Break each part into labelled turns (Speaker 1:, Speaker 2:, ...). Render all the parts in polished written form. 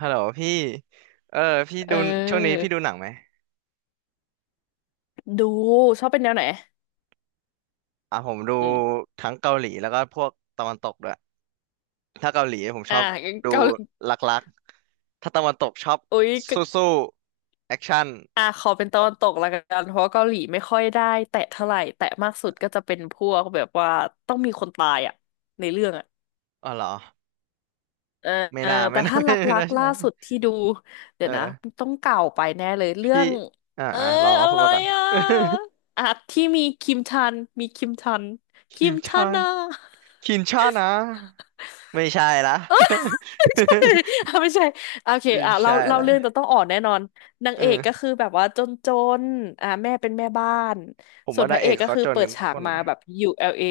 Speaker 1: ฮัลโหลพี่เออพี่
Speaker 2: เ
Speaker 1: ดูช่วงนี้
Speaker 2: ออ
Speaker 1: พี่ดูหนังไหม
Speaker 2: ดูชอบเป็นแนวไหน
Speaker 1: อ่ะผมดู
Speaker 2: อืม
Speaker 1: ทั้งเกาหลีแล้วก็พวกตะวันตกด้วยถ้าเกาหลีผมช
Speaker 2: อ่า
Speaker 1: อบดู
Speaker 2: เกาหลี
Speaker 1: รักๆถ้าตะวันตกชอบ
Speaker 2: อุ๊ยก็
Speaker 1: สู้ๆแอคชั่น
Speaker 2: ขอเป็นตะวันตกละกัน เพราะว่าเกาหลีไม่ค่อยได้แตะเท่าไหร่แตะมากสุดก็จะเป็นพวกแบบว่าต้องมีคนตายอ่ะในเรื่องอ่ะ
Speaker 1: อ๋อเหรอ
Speaker 2: เออ
Speaker 1: ไม่
Speaker 2: เออ
Speaker 1: น่าไม่
Speaker 2: แต่
Speaker 1: น่า
Speaker 2: ถ้า ร
Speaker 1: ไม่
Speaker 2: ั
Speaker 1: น่า
Speaker 2: กๆล่า
Speaker 1: ใช่
Speaker 2: สุดที่ดูเดี๋
Speaker 1: เอ
Speaker 2: ย
Speaker 1: อ
Speaker 2: วนะต้องเก่าไปแน่เลยเรื่อ
Speaker 1: พี่
Speaker 2: งเออ
Speaker 1: ลองลอง
Speaker 2: อะ
Speaker 1: พูด
Speaker 2: ไร
Speaker 1: มากัน
Speaker 2: อ่ะอ่ะที่มีคิมชัน คิ
Speaker 1: คิม
Speaker 2: ม
Speaker 1: ช
Speaker 2: ชัน
Speaker 1: อน
Speaker 2: นะ
Speaker 1: คิมชอนนะไม่ใช่ละ
Speaker 2: อ่ะไม่ใช่โอเค
Speaker 1: ไม่
Speaker 2: อ่ะเรา
Speaker 1: ใช่
Speaker 2: เล่า
Speaker 1: ละ
Speaker 2: เรื่องแต่ต้องอ่อนแน่นอนนาง
Speaker 1: เอ
Speaker 2: เอกก็
Speaker 1: อ
Speaker 2: คือแบบว่าจนอ่ะแม่เป็นแม่บ้าน
Speaker 1: ผม
Speaker 2: ส่ว
Speaker 1: ว่า
Speaker 2: นพ
Speaker 1: นาง
Speaker 2: ระเอ
Speaker 1: เอ
Speaker 2: ก
Speaker 1: ก
Speaker 2: ก็
Speaker 1: เขา
Speaker 2: คือ
Speaker 1: จน
Speaker 2: เปิ
Speaker 1: กั
Speaker 2: ด
Speaker 1: นทุ
Speaker 2: ฉา
Speaker 1: ก
Speaker 2: ก
Speaker 1: คน
Speaker 2: มา
Speaker 1: นะ
Speaker 2: แบบ ULA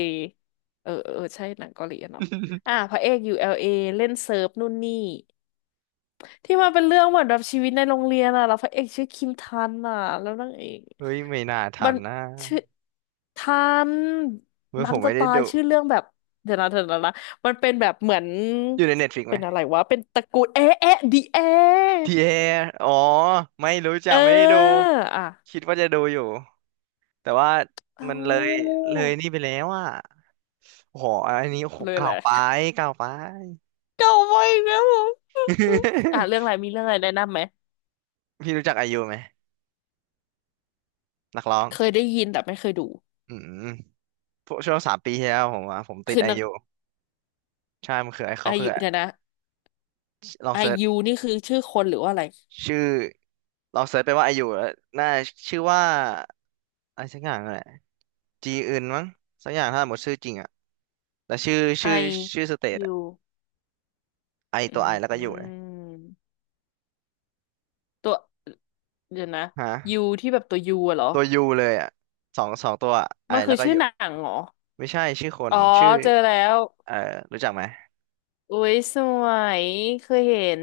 Speaker 2: เอเออเออเออใช่หนังเกาหลีอะเนาะอ่ะ พระเอก ULA เอเล่นเซิร์ฟนู่นนี่ ที่มาเป็นเรื่องเหมือนแบบชีวิตในโรงเรียนอ่ะแล้วพระเอกชื่อคิมทันอ่ะแล้วนางเอก
Speaker 1: เฮ้ยไม่น่าทั
Speaker 2: มัน
Speaker 1: นนะ
Speaker 2: ชื่อทัน
Speaker 1: เมื่อ
Speaker 2: ดั
Speaker 1: ผ
Speaker 2: ง
Speaker 1: ม
Speaker 2: จะ
Speaker 1: ไม่ได้
Speaker 2: ตาย
Speaker 1: ดู
Speaker 2: ชื่อเรื่องแบบเดี๋ยวนะเดี๋ยวนะนะมันเป็นแบบเหมือน
Speaker 1: อยู่ในเน็ตฟ i ิกไหม
Speaker 2: เป็นอะไรวะเป็นตระกูลเอ๊ะเอ๊ะดีเอ๊ะ
Speaker 1: ทีเออ๋อไม่รู้จั
Speaker 2: เอ
Speaker 1: ก
Speaker 2: อ
Speaker 1: ไม่ได้ดู
Speaker 2: อ่ะ
Speaker 1: คิดว่าจะดูอยู่แต่ว่า
Speaker 2: เอ้า
Speaker 1: มันเลยนี่ไปแล้วอ่ะโอ้โหอันนี้โอ้โห
Speaker 2: เลย
Speaker 1: เก่า
Speaker 2: แหละ
Speaker 1: ไป เก่าไป
Speaker 2: เก่าไปอีกแล้วเหรออ่ะเรื่ องอะไรมีเรื่องอะไรแนะนำไหม
Speaker 1: พี่รู้จักไอยูไหมนักร้อง
Speaker 2: เคยได้ยินแต่ไม่เคยดู
Speaker 1: อืมพวกช่วงสามปีที่แล้วผมติด
Speaker 2: คือ
Speaker 1: ไอ
Speaker 2: นัก
Speaker 1: ยูใช่มันคือไอเขา
Speaker 2: อา
Speaker 1: คือ
Speaker 2: ยุเดี๋ยวนะ
Speaker 1: ลอง
Speaker 2: อา
Speaker 1: เซิร์ช
Speaker 2: ยุนี่คือชื่อคนหรือว่าอะไร
Speaker 1: ชื่อลองเซิร์ชไปว่าไอยูแล้วน่าชื่อว่าอะไรสักอย่างนั่นแหละจีอื่นมั้งสักอย่างถ้าหมดชื่อจริงอ่ะ แล้วชื่อชื่อ
Speaker 2: I
Speaker 1: ชื่อสเตทอะ
Speaker 2: U
Speaker 1: ไอ
Speaker 2: อื
Speaker 1: ตัวไอแล้วก็อยู่เลย
Speaker 2: มตัวเดี๋ยวนะ
Speaker 1: ฮะ
Speaker 2: U ที่แบบตัว U อะเหรอ
Speaker 1: ตัวยูเลยอ่ะสองตัวไอ
Speaker 2: มันคื
Speaker 1: แล้ว
Speaker 2: อ
Speaker 1: ก็อ
Speaker 2: ชื่อ
Speaker 1: ยู่
Speaker 2: หนังเหรอ
Speaker 1: ไม่ใช่ชื่อคน
Speaker 2: อ๋อ
Speaker 1: ชื่อ
Speaker 2: เจอแล้ว
Speaker 1: เอ่อรู้จักไหม
Speaker 2: อุ้ยสวยเคยเห็น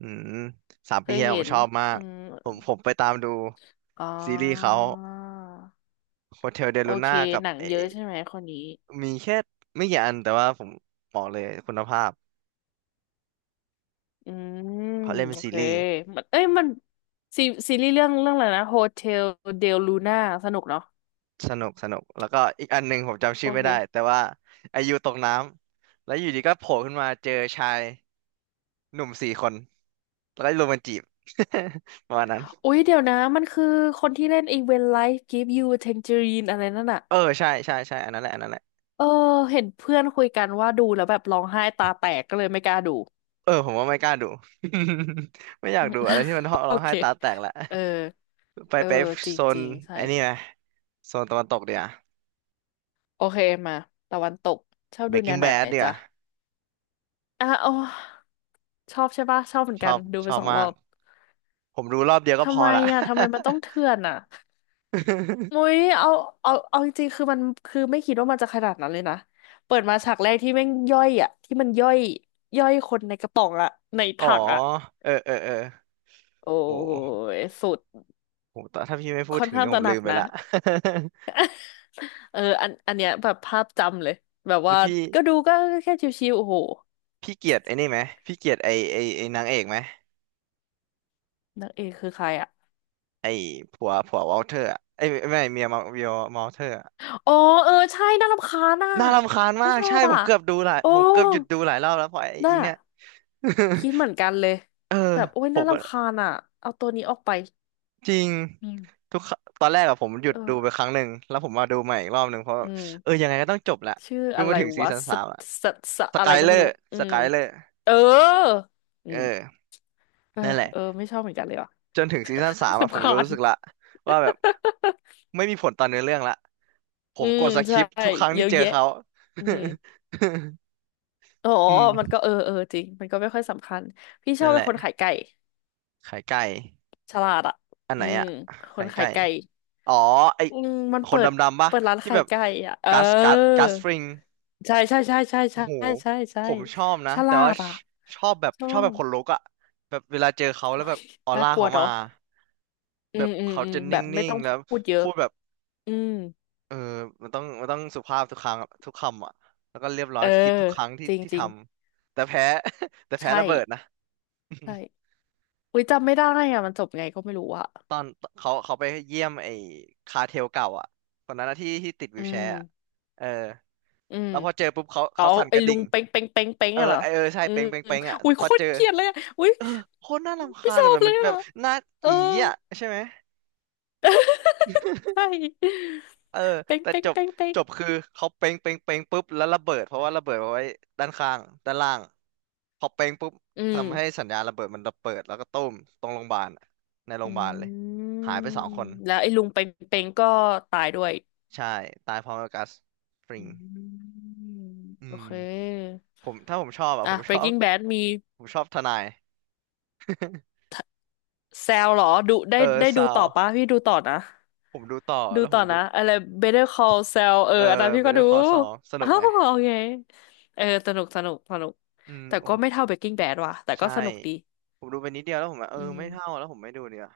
Speaker 1: อืมสาม
Speaker 2: เค
Speaker 1: ปี
Speaker 2: ย
Speaker 1: ที่แล้วผ
Speaker 2: เห็
Speaker 1: ม
Speaker 2: น
Speaker 1: ชอบมา
Speaker 2: อื
Speaker 1: ก
Speaker 2: ม
Speaker 1: ผมไปตามดู
Speaker 2: อ๋อ
Speaker 1: ซีรีส์เขาโฮเทลเด
Speaker 2: โอ
Speaker 1: ลู
Speaker 2: เค
Speaker 1: น่ากับ
Speaker 2: หนังเยอะใช่ไหมคนนี้
Speaker 1: มีแค่ไม่กี่อันแต่ว่าผมบอกเลยคุณภาพ
Speaker 2: อืม
Speaker 1: เขาเล่นเป็
Speaker 2: โอ
Speaker 1: นซี
Speaker 2: เค
Speaker 1: รีส์
Speaker 2: มันเอ้ยมันซีซีรีส์เรื่องเรื่องอะไรนะโฮเทลเดลลูน่าสนุกเนาะ
Speaker 1: สนุกสนุกแล้วก็อีกอันหนึ่งผมจำ
Speaker 2: โอ
Speaker 1: ชื่อไม่ได้
Speaker 2: เค
Speaker 1: แต่ว่าไอายูตกน้ำแล้วอยู่ดีก็โผล่ขึ้นมาเจอชายหนุ่มสี่คน แล้วก็รุมมันจีบ ประมาณนั้น
Speaker 2: อุ๊ยเดี๋ยวนะมันคือคนที่เล่นไอีเวนไลฟ์กิฟยูเทน g จ r ร n นอะไรนั่นอะ
Speaker 1: เออใช่ใช่ใช่อันนั้นแหละอันนั้นแหละ
Speaker 2: เออเห็นเพื่อนคุยกันว่าดูแล้วแบบร้องไห้ตาแตกก็เลยไม่กล้าดู
Speaker 1: เออผมว่าไม่กล้าดู ไม่อยา
Speaker 2: อื
Speaker 1: ก
Speaker 2: ม
Speaker 1: ดูอะไรที่มันร้อง
Speaker 2: โอ
Speaker 1: ร้องไห้
Speaker 2: เค
Speaker 1: ตาแตกละ
Speaker 2: เออ
Speaker 1: ไป
Speaker 2: เอ
Speaker 1: ไป
Speaker 2: อจริ
Speaker 1: โซ
Speaker 2: งจ
Speaker 1: น
Speaker 2: ริงใช่
Speaker 1: ไอ้นี่ไหมโซนตะวันตกเดียว
Speaker 2: โอเคมาตะวันตกชอบดูแนว
Speaker 1: Breaking
Speaker 2: ไหน
Speaker 1: Bad เดียว
Speaker 2: จ๊ะอ่ะอ๋อชอบใช่ปะชอบเหมือน
Speaker 1: ช
Speaker 2: กั
Speaker 1: อ
Speaker 2: น
Speaker 1: บ
Speaker 2: ดู
Speaker 1: ช
Speaker 2: ไป
Speaker 1: อบ
Speaker 2: สอง
Speaker 1: มา
Speaker 2: รอ
Speaker 1: ก
Speaker 2: บ
Speaker 1: ผมดูรอบเดียวก็พ
Speaker 2: ทำ
Speaker 1: อ
Speaker 2: ไม
Speaker 1: ละ
Speaker 2: อ่ะทำไมมันต้องเถื่อนอ่ะ มุ้ยเอาเอาจริงๆคือมันคือไม่คิดว่ามันจะขนาดนั้นเลยนะเปิดมาฉากแรกที่แม่งย่อยอ่ะที่มันย่อยย่อยคนในกระป๋องอ่ะใน
Speaker 1: อ๋อ
Speaker 2: ถังอ่ะ
Speaker 1: เออเออเออ
Speaker 2: โอ้
Speaker 1: โอ้
Speaker 2: ยสุด
Speaker 1: โหแต่ถ้าพี่ไม่พูด
Speaker 2: ค่อน
Speaker 1: ถึง
Speaker 2: ข้าง
Speaker 1: เนี่ย
Speaker 2: ต
Speaker 1: ผม
Speaker 2: ระหนั
Speaker 1: ลื
Speaker 2: ก
Speaker 1: มไป
Speaker 2: นะ
Speaker 1: ละ
Speaker 2: เอออันเนี้ยแบบภาพจำเลยแบบ
Speaker 1: แล้
Speaker 2: ว่า
Speaker 1: วพี่
Speaker 2: ก็ดูก็แค่ชิวๆโอ้โห
Speaker 1: พี่เกลียดไอ้นี่ไหมพี่เกลียดไอ้นางเอกไหม
Speaker 2: นางเอกคือใครอ่ะ
Speaker 1: ไอ้ผัววอลเทอร์อะไอ้ยไม่เมียมาเมียมอลเทอร์อะ
Speaker 2: อ๋อเออใช่น่ารำคาญอ่ะ
Speaker 1: น่ารำคาญ
Speaker 2: ไม่
Speaker 1: มาก
Speaker 2: ชอ
Speaker 1: ใช่
Speaker 2: บ
Speaker 1: ผ
Speaker 2: อ่ะ
Speaker 1: มเกือบดูหลาย
Speaker 2: โอ้
Speaker 1: ผมเกือบหยุดดูหลายรอบแล้วเพราะไอ้อี
Speaker 2: น่า
Speaker 1: เนี่ย
Speaker 2: คิดเหมือนกันเลย
Speaker 1: เออ
Speaker 2: แบบโอ้ย
Speaker 1: ผ
Speaker 2: น่า
Speaker 1: มก็
Speaker 2: รำคาญอ่ะเอาตัวนี้ออกไป
Speaker 1: จริง
Speaker 2: อืม
Speaker 1: ทุกครั้งตอนแรกอะผมหยุด
Speaker 2: เอ
Speaker 1: ดูไป
Speaker 2: อ
Speaker 1: ครั้งหนึ่งแล้วผมมาดูใหม่อีกรอบหนึ่งเพราะ
Speaker 2: อื
Speaker 1: เออ
Speaker 2: ม
Speaker 1: ยังไงก็ต้องจบแหละ
Speaker 2: ชื่อ
Speaker 1: ดู
Speaker 2: อะ
Speaker 1: มา
Speaker 2: ไร
Speaker 1: ถึงซี
Speaker 2: วะ
Speaker 1: ซั่นสามละ
Speaker 2: สส
Speaker 1: ส
Speaker 2: อะไร
Speaker 1: กาย
Speaker 2: ก็
Speaker 1: เลอ
Speaker 2: ไม่รู้
Speaker 1: ร์
Speaker 2: อื
Speaker 1: ส
Speaker 2: ม
Speaker 1: กายเลอร์
Speaker 2: เอออื
Speaker 1: เอ
Speaker 2: ม
Speaker 1: อ
Speaker 2: เออ
Speaker 1: นั่นแหละ
Speaker 2: เออไม่ชอบเหมือนกันเลยว่ะ
Speaker 1: จนถึงซีซั่นสาม อะผ
Speaker 2: รำ
Speaker 1: ม
Speaker 2: คาญ
Speaker 1: รู้สึกละว่าแบบไม่มีผลต่อเนื้อเรื่องละผ
Speaker 2: อื
Speaker 1: มก
Speaker 2: ม
Speaker 1: ดส
Speaker 2: ใช่
Speaker 1: คิปทุกครั้ง
Speaker 2: เย
Speaker 1: ที่
Speaker 2: อะ
Speaker 1: เจอ
Speaker 2: แยะ
Speaker 1: เขา
Speaker 2: อืม อ๋อ
Speaker 1: อื
Speaker 2: มัน
Speaker 1: ม
Speaker 2: ก็เออเออจริงมันก็ไม่ค่อยสำคัญพี่ชอ
Speaker 1: นั่
Speaker 2: บ
Speaker 1: นแห
Speaker 2: เป็น
Speaker 1: ละ
Speaker 2: คนขายไก่
Speaker 1: ขายไก่
Speaker 2: ฉลาดอ่ะ
Speaker 1: อันไห
Speaker 2: อื
Speaker 1: น
Speaker 2: ม
Speaker 1: อะ
Speaker 2: ค
Speaker 1: ขา
Speaker 2: น
Speaker 1: ย
Speaker 2: ขา
Speaker 1: ไก่
Speaker 2: ยไก่
Speaker 1: อ๋อไอ
Speaker 2: อืมมัน
Speaker 1: ค
Speaker 2: เปิ
Speaker 1: นด
Speaker 2: ด
Speaker 1: ำๆปะ
Speaker 2: เปิดร้าน
Speaker 1: ที่
Speaker 2: ขา
Speaker 1: แบ
Speaker 2: ย
Speaker 1: บ
Speaker 2: ไก่อ่ะเออ
Speaker 1: กัสฟริง
Speaker 2: ใช่ใช่ใช่ใช่
Speaker 1: โอ้
Speaker 2: ใช่
Speaker 1: โห
Speaker 2: ใช่ใช่
Speaker 1: ผมชอบนะ
Speaker 2: ฉ
Speaker 1: แต่
Speaker 2: ลา
Speaker 1: ว่า
Speaker 2: ด
Speaker 1: ช
Speaker 2: อ่ะ
Speaker 1: ชอบแบบ
Speaker 2: ชอ
Speaker 1: ชอบแบบ
Speaker 2: บ
Speaker 1: ขนลุกอะแบบเวลาเจอเขาแล้ว
Speaker 2: โอ้
Speaker 1: แบ
Speaker 2: ย
Speaker 1: บออ
Speaker 2: น่า
Speaker 1: ร่า
Speaker 2: กลัว
Speaker 1: เขามา
Speaker 2: เนาะ อื
Speaker 1: แบ
Speaker 2: ม
Speaker 1: บ
Speaker 2: อืม
Speaker 1: เขา
Speaker 2: อืม
Speaker 1: จะ
Speaker 2: แบ
Speaker 1: นิ
Speaker 2: บไม่
Speaker 1: ่ง
Speaker 2: ต้อง
Speaker 1: ๆแล้ว
Speaker 2: พูดเยอะ
Speaker 1: พูดแบบ
Speaker 2: อืม
Speaker 1: เออมันต้องสุภาพทุกครั้งอะทุกคำอ่ะแล้วก็เรียบร้อ
Speaker 2: เอ
Speaker 1: ย
Speaker 2: อ
Speaker 1: คิดทุกครั้งที่
Speaker 2: จริง
Speaker 1: ที่
Speaker 2: จ
Speaker 1: ท
Speaker 2: ริง
Speaker 1: ำแต่แพ้ แต่แพ้
Speaker 2: ใช่
Speaker 1: ระเบิดนะ
Speaker 2: ใช่อุ้ยจำไม่ได้อะมันจบไงก็ไม่รู้อะ
Speaker 1: ตอนเขาไปเยี่ยมไอ้คาเทลเก่าอ่ะคนนั้นนะที่ที่ติดวี
Speaker 2: อื
Speaker 1: ลแช
Speaker 2: ม
Speaker 1: ร์อะเออ
Speaker 2: อืม
Speaker 1: แล้วพอเจอปุ๊บเขา
Speaker 2: อ๋อ
Speaker 1: เขาสั่นก
Speaker 2: ไอ้
Speaker 1: ระ
Speaker 2: ลุ
Speaker 1: ดิ่ง
Speaker 2: งเป้งเป้งเป้งเป้ง
Speaker 1: เออ
Speaker 2: อะเหรอ
Speaker 1: ไอเออใช่
Speaker 2: อื
Speaker 1: เป้
Speaker 2: ม
Speaker 1: งเป้ง
Speaker 2: อม
Speaker 1: เป้งอ่ะ
Speaker 2: อุ้ย
Speaker 1: พ
Speaker 2: โค
Speaker 1: อเจ
Speaker 2: ตร
Speaker 1: อ
Speaker 2: เกลียดเลยอะอุ้ย
Speaker 1: เออโคตรน่ารำ
Speaker 2: ไม่
Speaker 1: คาญ
Speaker 2: ชอ
Speaker 1: อะ
Speaker 2: บ
Speaker 1: แบบ
Speaker 2: เล
Speaker 1: มั
Speaker 2: ย
Speaker 1: นแบ
Speaker 2: อะ
Speaker 1: บหน้า
Speaker 2: เออ
Speaker 1: อีอ่ะใช่ไหม
Speaker 2: ใช่
Speaker 1: เออ
Speaker 2: เป้ง
Speaker 1: แต่
Speaker 2: เป้ง
Speaker 1: จบ
Speaker 2: เป้งเป้
Speaker 1: จ
Speaker 2: ง
Speaker 1: บคือเขาเป้งเป้งเป้งปุ๊บแล้วระเบิดเพราะว่าระเบิดเอาไว้ด้านข้างด้านล่างพอเป้งปุ๊บ
Speaker 2: อื
Speaker 1: ทำให้
Speaker 2: ม
Speaker 1: สัญญาณระเบิดมันระเบิดแล้วก็ตุ้มตรงโรงพยาบาลอะในโร
Speaker 2: อื
Speaker 1: งพยาบาลเลย
Speaker 2: ม
Speaker 1: หายไปสองคน
Speaker 2: แล้วไอ้ลุงเป้งเป้งก็ตายด้วย
Speaker 1: ใช่ตายพร้อมกับกัสฟริ
Speaker 2: อื
Speaker 1: ง
Speaker 2: ม
Speaker 1: อื
Speaker 2: โอ
Speaker 1: ม
Speaker 2: เค
Speaker 1: ผมถ้าผมชอบอ่ะผ
Speaker 2: อ่ะ
Speaker 1: มชอบ
Speaker 2: Breaking Bad มี
Speaker 1: ผมชอบทนาย
Speaker 2: แซลเหรอดูได้
Speaker 1: เออ
Speaker 2: ได้ดู
Speaker 1: ซาว
Speaker 2: ต่อปะพี่ดูต่อนะ
Speaker 1: ผมดูต่อ
Speaker 2: ดู
Speaker 1: แล้วผ
Speaker 2: ต่อ
Speaker 1: มดู
Speaker 2: นะอะไร Better Call Saul เออ
Speaker 1: เออ
Speaker 2: อันนั้นพี่
Speaker 1: เบ
Speaker 2: ก็
Speaker 1: เตอ
Speaker 2: ดู
Speaker 1: ร์คอซอส นุ
Speaker 2: อ้า
Speaker 1: ก
Speaker 2: ว
Speaker 1: ไหม
Speaker 2: โอเคเออสนุกสนุกสนุก
Speaker 1: อืม
Speaker 2: แต่
Speaker 1: โอ้
Speaker 2: ก็
Speaker 1: โห
Speaker 2: ไม่เท่า Breaking Bad ว่ะแต่ก็
Speaker 1: ใช่
Speaker 2: สนุกดี
Speaker 1: ผมดูไปนิดเดียวแล้วผมแบบเออ
Speaker 2: อื
Speaker 1: ไม่เท่า
Speaker 2: ม
Speaker 1: แล้วผมไม่ดูเนีกว่ย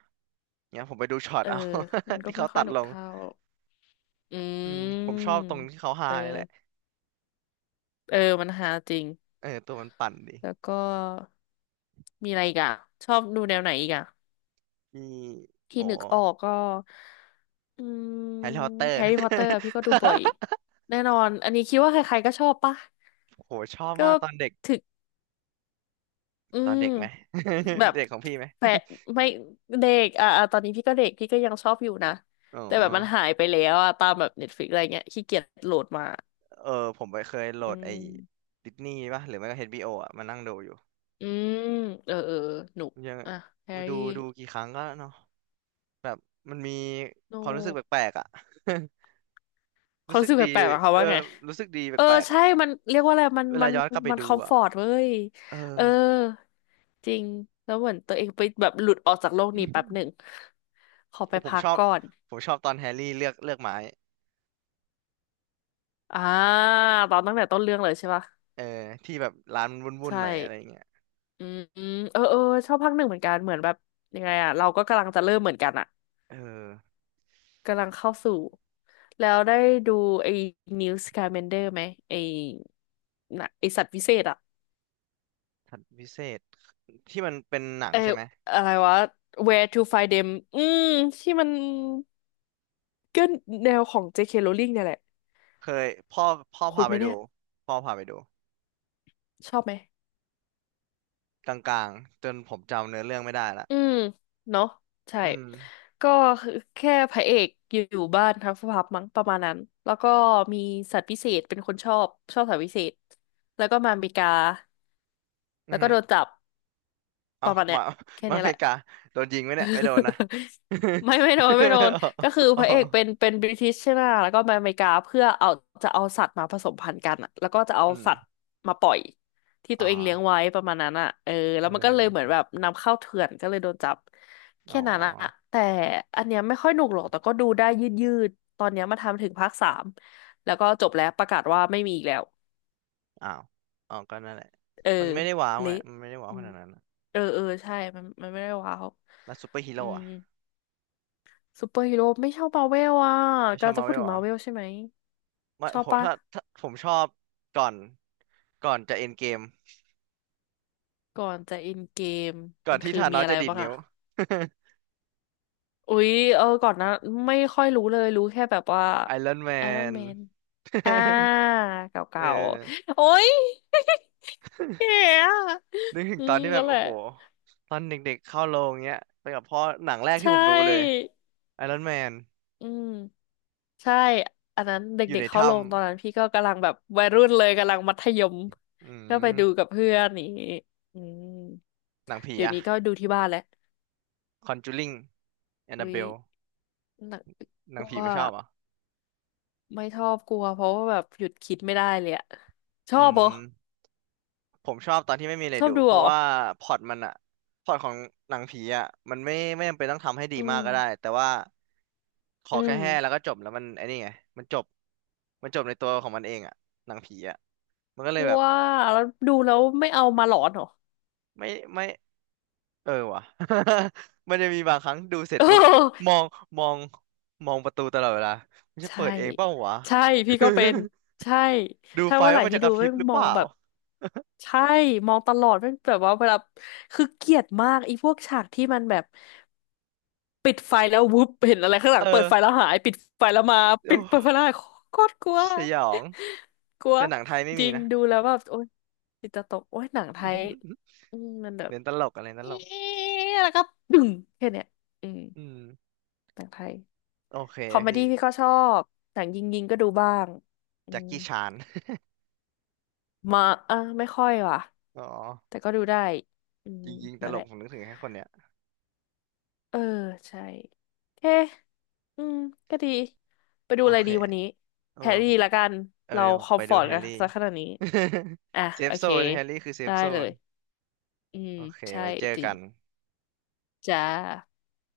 Speaker 1: เนี่ยผมไปดูช็อต
Speaker 2: เอ อ
Speaker 1: เอา
Speaker 2: มัน ก็
Speaker 1: ที่
Speaker 2: ไม่
Speaker 1: เขา
Speaker 2: ค่อ
Speaker 1: ตั
Speaker 2: ย
Speaker 1: ด
Speaker 2: หนุ
Speaker 1: ล
Speaker 2: ก
Speaker 1: ง
Speaker 2: เท่าอื
Speaker 1: อืมผมชอบตรง
Speaker 2: ม
Speaker 1: ที่เขาฮา
Speaker 2: เออ
Speaker 1: นี่แหละ
Speaker 2: เออมันหาจริง
Speaker 1: เออตัวมันปั่นดี
Speaker 2: แล้วก็มีอะไรอีกอ่ะชอบดูแนวไหนอีกอ่ะ
Speaker 1: ที่
Speaker 2: ที่
Speaker 1: โอ้
Speaker 2: นึกออกก็อืม
Speaker 1: แฮร์รี่พ อตเตอ
Speaker 2: แฮ
Speaker 1: ร์
Speaker 2: ร์รี่พอตเตอร์พี่ก็ดูบ่อยแน่นอนอันนี้คิดว่าใครๆก็ชอบปะ
Speaker 1: โหชอบ
Speaker 2: ก็
Speaker 1: มากตอนเด็ก
Speaker 2: ถึกอื
Speaker 1: ตอน
Speaker 2: ม
Speaker 1: เด็กไหม
Speaker 2: แบ บ
Speaker 1: เด็กของพี่ไหม
Speaker 2: แฟะไม่เด็กอ่ะอ่ะตอนนี้พี่ก็เด็กพี่ก็ยังชอบอยู่นะ
Speaker 1: อ๋อ
Speaker 2: แต่แบบมันหายไปแล้วอ่ะตามแบบเน็ตฟลิกอะไรเงี้ยขี้เกียจโหลดมา
Speaker 1: เออผมไปเคยโหล
Speaker 2: อื
Speaker 1: ดไอ้
Speaker 2: ม
Speaker 1: ดิสนีย์ป่ะหรือไม่ก็เอชบิโออ่ะมานั่งดูอยู่
Speaker 2: อืมเออเออหนุก
Speaker 1: ยัง
Speaker 2: อ่ะแฮร์
Speaker 1: ดู
Speaker 2: รี่
Speaker 1: ดูกี่ครั้งก็เนาะแบบมันมี
Speaker 2: โน
Speaker 1: ความรู้สึก
Speaker 2: ก
Speaker 1: แปลกๆอ่ะ
Speaker 2: เขา
Speaker 1: รู้สึ
Speaker 2: รู้
Speaker 1: ก
Speaker 2: สึก
Speaker 1: ดี
Speaker 2: แปลกๆอะเขา
Speaker 1: เอ
Speaker 2: ว่าไง
Speaker 1: อรู้สึกดี
Speaker 2: เออ
Speaker 1: แปลกๆ
Speaker 2: ใช่
Speaker 1: อ่ะ
Speaker 2: มันเรียกว่าอะไรมัน
Speaker 1: เว
Speaker 2: มั
Speaker 1: ลา
Speaker 2: น
Speaker 1: ย้อนกลับไป
Speaker 2: มันค
Speaker 1: ดู
Speaker 2: อมฟ
Speaker 1: อ่ะ
Speaker 2: อร์ตเว้ย
Speaker 1: เออ
Speaker 2: เออจริงแล้วเหมือนตัวเองไปแบบหลุดออกจากโลกนี้แป๊บหนึ่ง ขอไป
Speaker 1: โอ้ผม
Speaker 2: พั
Speaker 1: ช
Speaker 2: ก
Speaker 1: อบ
Speaker 2: ก่อน
Speaker 1: ตอนแฮร์รี่เลือกไม้
Speaker 2: อ่าตอนตั้งแต่ต้นเรื่องเลยใช่ปะ
Speaker 1: เออที่แบบร้านมันวุ่น
Speaker 2: ใช่
Speaker 1: ๆหน่อยอะไรเงี้ย
Speaker 2: อืมเออเออชอบภาคหนึ่งเหมือนกันเหมือนแบบยังไงอะเราก็กำลังจะเริ่มเหมือนกันอะ
Speaker 1: เออ
Speaker 2: กำลังเข้าสู่แล้วได้ดูไอ้ New Scamander ไหมไอ้น่ะไอ้สัตว์วิเศษอะ
Speaker 1: ทัดพิเศษที่มันเป็นหนัง
Speaker 2: เออ
Speaker 1: ใช่ไหม
Speaker 2: อะไรวะ Where to find them อืมที่มัน ก็แนวของ JK Rowling เนี่ยแหละ
Speaker 1: เคยพ่อ
Speaker 2: คุ
Speaker 1: พา
Speaker 2: ณไห
Speaker 1: ไป
Speaker 2: ม
Speaker 1: ดู
Speaker 2: เนี่ย
Speaker 1: พ่อพาไปดู
Speaker 2: ชอบไหม
Speaker 1: กลางๆจนผมจำเนื้อเรื่องไม่ได้ละ
Speaker 2: อืม เนาะใช่
Speaker 1: อืม
Speaker 2: ก็คือแค่พระเอกอยู่บ้านทั้งสภาพมั้งประมาณนั้น แล้วก็มีสัตว์พิเศษเป็นคนชอบสัตว์พิเศษ แล้วก็มาอเมริกา
Speaker 1: อื
Speaker 2: แล้
Speaker 1: อ
Speaker 2: วก็
Speaker 1: หือ
Speaker 2: โดนจับ
Speaker 1: เอา
Speaker 2: ประมาณเนี้
Speaker 1: มา
Speaker 2: ยแค่
Speaker 1: มาอ
Speaker 2: เนี้ย
Speaker 1: เม
Speaker 2: แหละ
Speaker 1: ริกาโดนยิงไหมเนี่ยไม่โดนนะ
Speaker 2: ไม่โดนก็คือ
Speaker 1: อ๋
Speaker 2: พ
Speaker 1: อ
Speaker 2: ระเอกเป็นบริติชใช่ไหมแล้วก็มาอเมริกาเพื่อเอาจะเอาสัตว์มาผสมพันธุ์กันอะแล้วก็จะเอา
Speaker 1: อื
Speaker 2: สัตว์
Speaker 1: ม
Speaker 2: มาปล่อยที่
Speaker 1: อ๋
Speaker 2: ตั
Speaker 1: อ
Speaker 2: วเองเลี้ยงไว้ประมาณนั้นอ่ะเออ
Speaker 1: เอ
Speaker 2: แล้วมันก็เลยเหมือน
Speaker 1: อ
Speaker 2: แบบนำเข้าเถื่อนก็เลยโดนจับ
Speaker 1: อ๋
Speaker 2: แค่
Speaker 1: อ
Speaker 2: นั้นอะแต่อันเนี้ยไม่ค่อยหนุกหรอกแต่ก็ดูได้ยืดยืดตอนเนี้ยมาทำถึงภาคสามแล้วก็จบแล้วประกาศว่าไม่มีอีกแล้ว
Speaker 1: อ้าวอ๋อก็นั่นแหละ
Speaker 2: เออ
Speaker 1: มันไม่ได้ว้าวไง
Speaker 2: เละ
Speaker 1: มันไม่ได้ว้าว
Speaker 2: อื
Speaker 1: ข
Speaker 2: ม
Speaker 1: นาดนั้นอะ
Speaker 2: เออใช่มันไม่ได้ว้าว
Speaker 1: แล้วซูเปอร์ฮี
Speaker 2: อื
Speaker 1: โร่
Speaker 2: ม
Speaker 1: อะ
Speaker 2: ซูเปอร์ฮีโร่ไม่ชอบมาเวลอ่ะ
Speaker 1: ไม่ช
Speaker 2: กำ
Speaker 1: อ
Speaker 2: ลั
Speaker 1: บ
Speaker 2: งจะ
Speaker 1: มาร์
Speaker 2: พู
Speaker 1: เว
Speaker 2: ด
Speaker 1: ล
Speaker 2: ถึง
Speaker 1: เหร
Speaker 2: มา
Speaker 1: อ
Speaker 2: เวลใช่ไหม
Speaker 1: ไม่
Speaker 2: ชอ
Speaker 1: ผ
Speaker 2: บ
Speaker 1: ม
Speaker 2: ปะ
Speaker 1: ถ้าผมชอบก่อนจะเอ็นเกม
Speaker 2: ก่อนจะอินเกม
Speaker 1: ก่อ
Speaker 2: มั
Speaker 1: น
Speaker 2: น
Speaker 1: ที่
Speaker 2: คือ
Speaker 1: ธาน
Speaker 2: มี
Speaker 1: อส
Speaker 2: อะไร
Speaker 1: จะดีด
Speaker 2: บ้าง
Speaker 1: นิ้
Speaker 2: อ่ะ
Speaker 1: ว
Speaker 2: อุ๊ยเออก่อนนะไม่ค่อยรู้เลยรู้แค่แบบว่า
Speaker 1: ไอรอนแม
Speaker 2: ไอรอน
Speaker 1: น
Speaker 2: แมนอ่า
Speaker 1: เ
Speaker 2: เก่า
Speaker 1: ออ
Speaker 2: ๆโอ๊ย แก่อะ
Speaker 1: นึกถึง
Speaker 2: อื
Speaker 1: ตอน
Speaker 2: ม
Speaker 1: ที่แบ
Speaker 2: นั่
Speaker 1: บ
Speaker 2: นแห
Speaker 1: โอ้
Speaker 2: ละ
Speaker 1: โหตอนเด็กๆเข้าโรงเงี้ยไปกับพ่อหนังแรก
Speaker 2: ใช
Speaker 1: ที่ผมดูเลย
Speaker 2: ่
Speaker 1: ไอรอนแมน
Speaker 2: อืม ใช่อันนั้น
Speaker 1: อยู่
Speaker 2: เด็
Speaker 1: ใน
Speaker 2: กๆเข้า
Speaker 1: ถ้
Speaker 2: ลงตอนนั้นพี่ก็กำลังแบบวัยรุ่นเลยกำลังมัธยม
Speaker 1: ำอื
Speaker 2: ก็ไป
Speaker 1: ม
Speaker 2: ดูกับเพื่อนนี่างงี้อืม
Speaker 1: หนังผี
Speaker 2: เดี๋ยวนี้ก็
Speaker 1: อะ
Speaker 2: ดูที่บ้านแหละ
Speaker 1: คอนจูริงแอนนา
Speaker 2: อุ้
Speaker 1: เบ
Speaker 2: ย
Speaker 1: ล
Speaker 2: หนัก
Speaker 1: ห
Speaker 2: ก
Speaker 1: นัง
Speaker 2: ลัว
Speaker 1: ผีไม่ชอบเหรอ
Speaker 2: ไม่ชอบกลัวเพราะว่าแบบหยุดคิดไม่ได้เลยอะชอ
Speaker 1: อื
Speaker 2: บเหรอ
Speaker 1: มผมชอบตอนที่ไม่มีอะไร
Speaker 2: ชอบ
Speaker 1: ดู
Speaker 2: ดู
Speaker 1: เพ
Speaker 2: เหร
Speaker 1: ราะ
Speaker 2: อ
Speaker 1: ว่าพล็อตมันอะพล็อตของหนังผีอะมันไม่จำเป็นต้องทำให้ดี
Speaker 2: อื
Speaker 1: มาก
Speaker 2: ม
Speaker 1: ก็ได้แต่ว่าขอ
Speaker 2: อื
Speaker 1: แค่
Speaker 2: ม
Speaker 1: แห้แล้วก็จบแล้วมันไอ้นี่ไงมันจบมันจบในตัวของมันเองอะหนังผีอะมันก็
Speaker 2: ก
Speaker 1: เลย
Speaker 2: ลั
Speaker 1: แบ
Speaker 2: ว
Speaker 1: บ
Speaker 2: แล้วดูแล้วไม่เอามาหลอนเหรอ
Speaker 1: ไม่ไม่ เออว่ะ มันจะมีบางครั้งดูเสร็จปุ๊บม องมองมองประตูตลอดเวลามันจะ
Speaker 2: ใช่
Speaker 1: เปิดเองเปล่าวะ
Speaker 2: ใช่พี่ก็เป็นใช่
Speaker 1: ดู
Speaker 2: ถ้า
Speaker 1: ไฟ
Speaker 2: เมื่อไห
Speaker 1: ว่า
Speaker 2: ร่
Speaker 1: มัน
Speaker 2: ที่
Speaker 1: จะก
Speaker 2: ดู
Speaker 1: ระพริ
Speaker 2: แม่
Speaker 1: บ
Speaker 2: ง
Speaker 1: หรือ
Speaker 2: ม
Speaker 1: เป
Speaker 2: อง
Speaker 1: ล่า
Speaker 2: แบบใช่มองตลอดแม่งแบบว่าเวลาคือเกลียดมากไอ้พวกฉากที่มันแบบปิดไฟแล้ววุบเห็นอะไรข้างหลั
Speaker 1: เอ
Speaker 2: งเปิดไฟแล้
Speaker 1: อ
Speaker 2: วหายปิดไฟแล้วมา
Speaker 1: โ
Speaker 2: ปิดเปิดไฟ
Speaker 1: อ้
Speaker 2: แล้วหายโคตรกลัว
Speaker 1: สยอง
Speaker 2: กลัว
Speaker 1: แต่หนังไทยไม่
Speaker 2: จ
Speaker 1: มี
Speaker 2: ริง
Speaker 1: นะ
Speaker 2: ดูแล้วแบบโอ๊ยจิตจะตกโอ๊ยหนังไทย อืมมันแบบ
Speaker 1: เน้นตลกอะไรต
Speaker 2: เอ๊
Speaker 1: ลก
Speaker 2: ะ แล้วก็ดึงแค่เนี้ยอืม
Speaker 1: อืม
Speaker 2: หนังไทย
Speaker 1: โอเค
Speaker 2: คอมเม
Speaker 1: พี่
Speaker 2: ดี้พี่ก็ชอบหนังยิงยิงก็ดูบ้างอื
Speaker 1: แจ็ค
Speaker 2: ม
Speaker 1: กี้ชาน
Speaker 2: มาเออไม่ค่อยว่ะ
Speaker 1: อ๋อ
Speaker 2: แต่ก็ดูได้อืม
Speaker 1: จริงๆต
Speaker 2: นั่น
Speaker 1: ล
Speaker 2: แห
Speaker 1: ก
Speaker 2: ละ
Speaker 1: ผมนึกถึงแค่คนเนี้ย
Speaker 2: เออใช่โอเคอืม ก็ดี ไปดู
Speaker 1: โอ
Speaker 2: อะไร
Speaker 1: เค
Speaker 2: ดีวันนี้
Speaker 1: เออ
Speaker 2: แฮร์
Speaker 1: ผ
Speaker 2: รี่
Speaker 1: ม
Speaker 2: ละกัน
Speaker 1: เออ
Speaker 2: เรา
Speaker 1: เดี๋ยวผ
Speaker 2: ค
Speaker 1: ม
Speaker 2: อม
Speaker 1: ไป
Speaker 2: ฟ
Speaker 1: ดู
Speaker 2: อร์ต
Speaker 1: แฮ
Speaker 2: กั
Speaker 1: ร์
Speaker 2: น
Speaker 1: รี่
Speaker 2: ซะขนาดนี้ อ่ะ
Speaker 1: เซ
Speaker 2: โอ
Speaker 1: ฟโซ
Speaker 2: เค
Speaker 1: นแฮร์รี่คือเซ
Speaker 2: ได้
Speaker 1: ฟโซ
Speaker 2: เล
Speaker 1: น
Speaker 2: ย อืม
Speaker 1: โอเค
Speaker 2: ใช่
Speaker 1: ไว้เจอ
Speaker 2: จริ
Speaker 1: กั
Speaker 2: ง
Speaker 1: น
Speaker 2: จ้า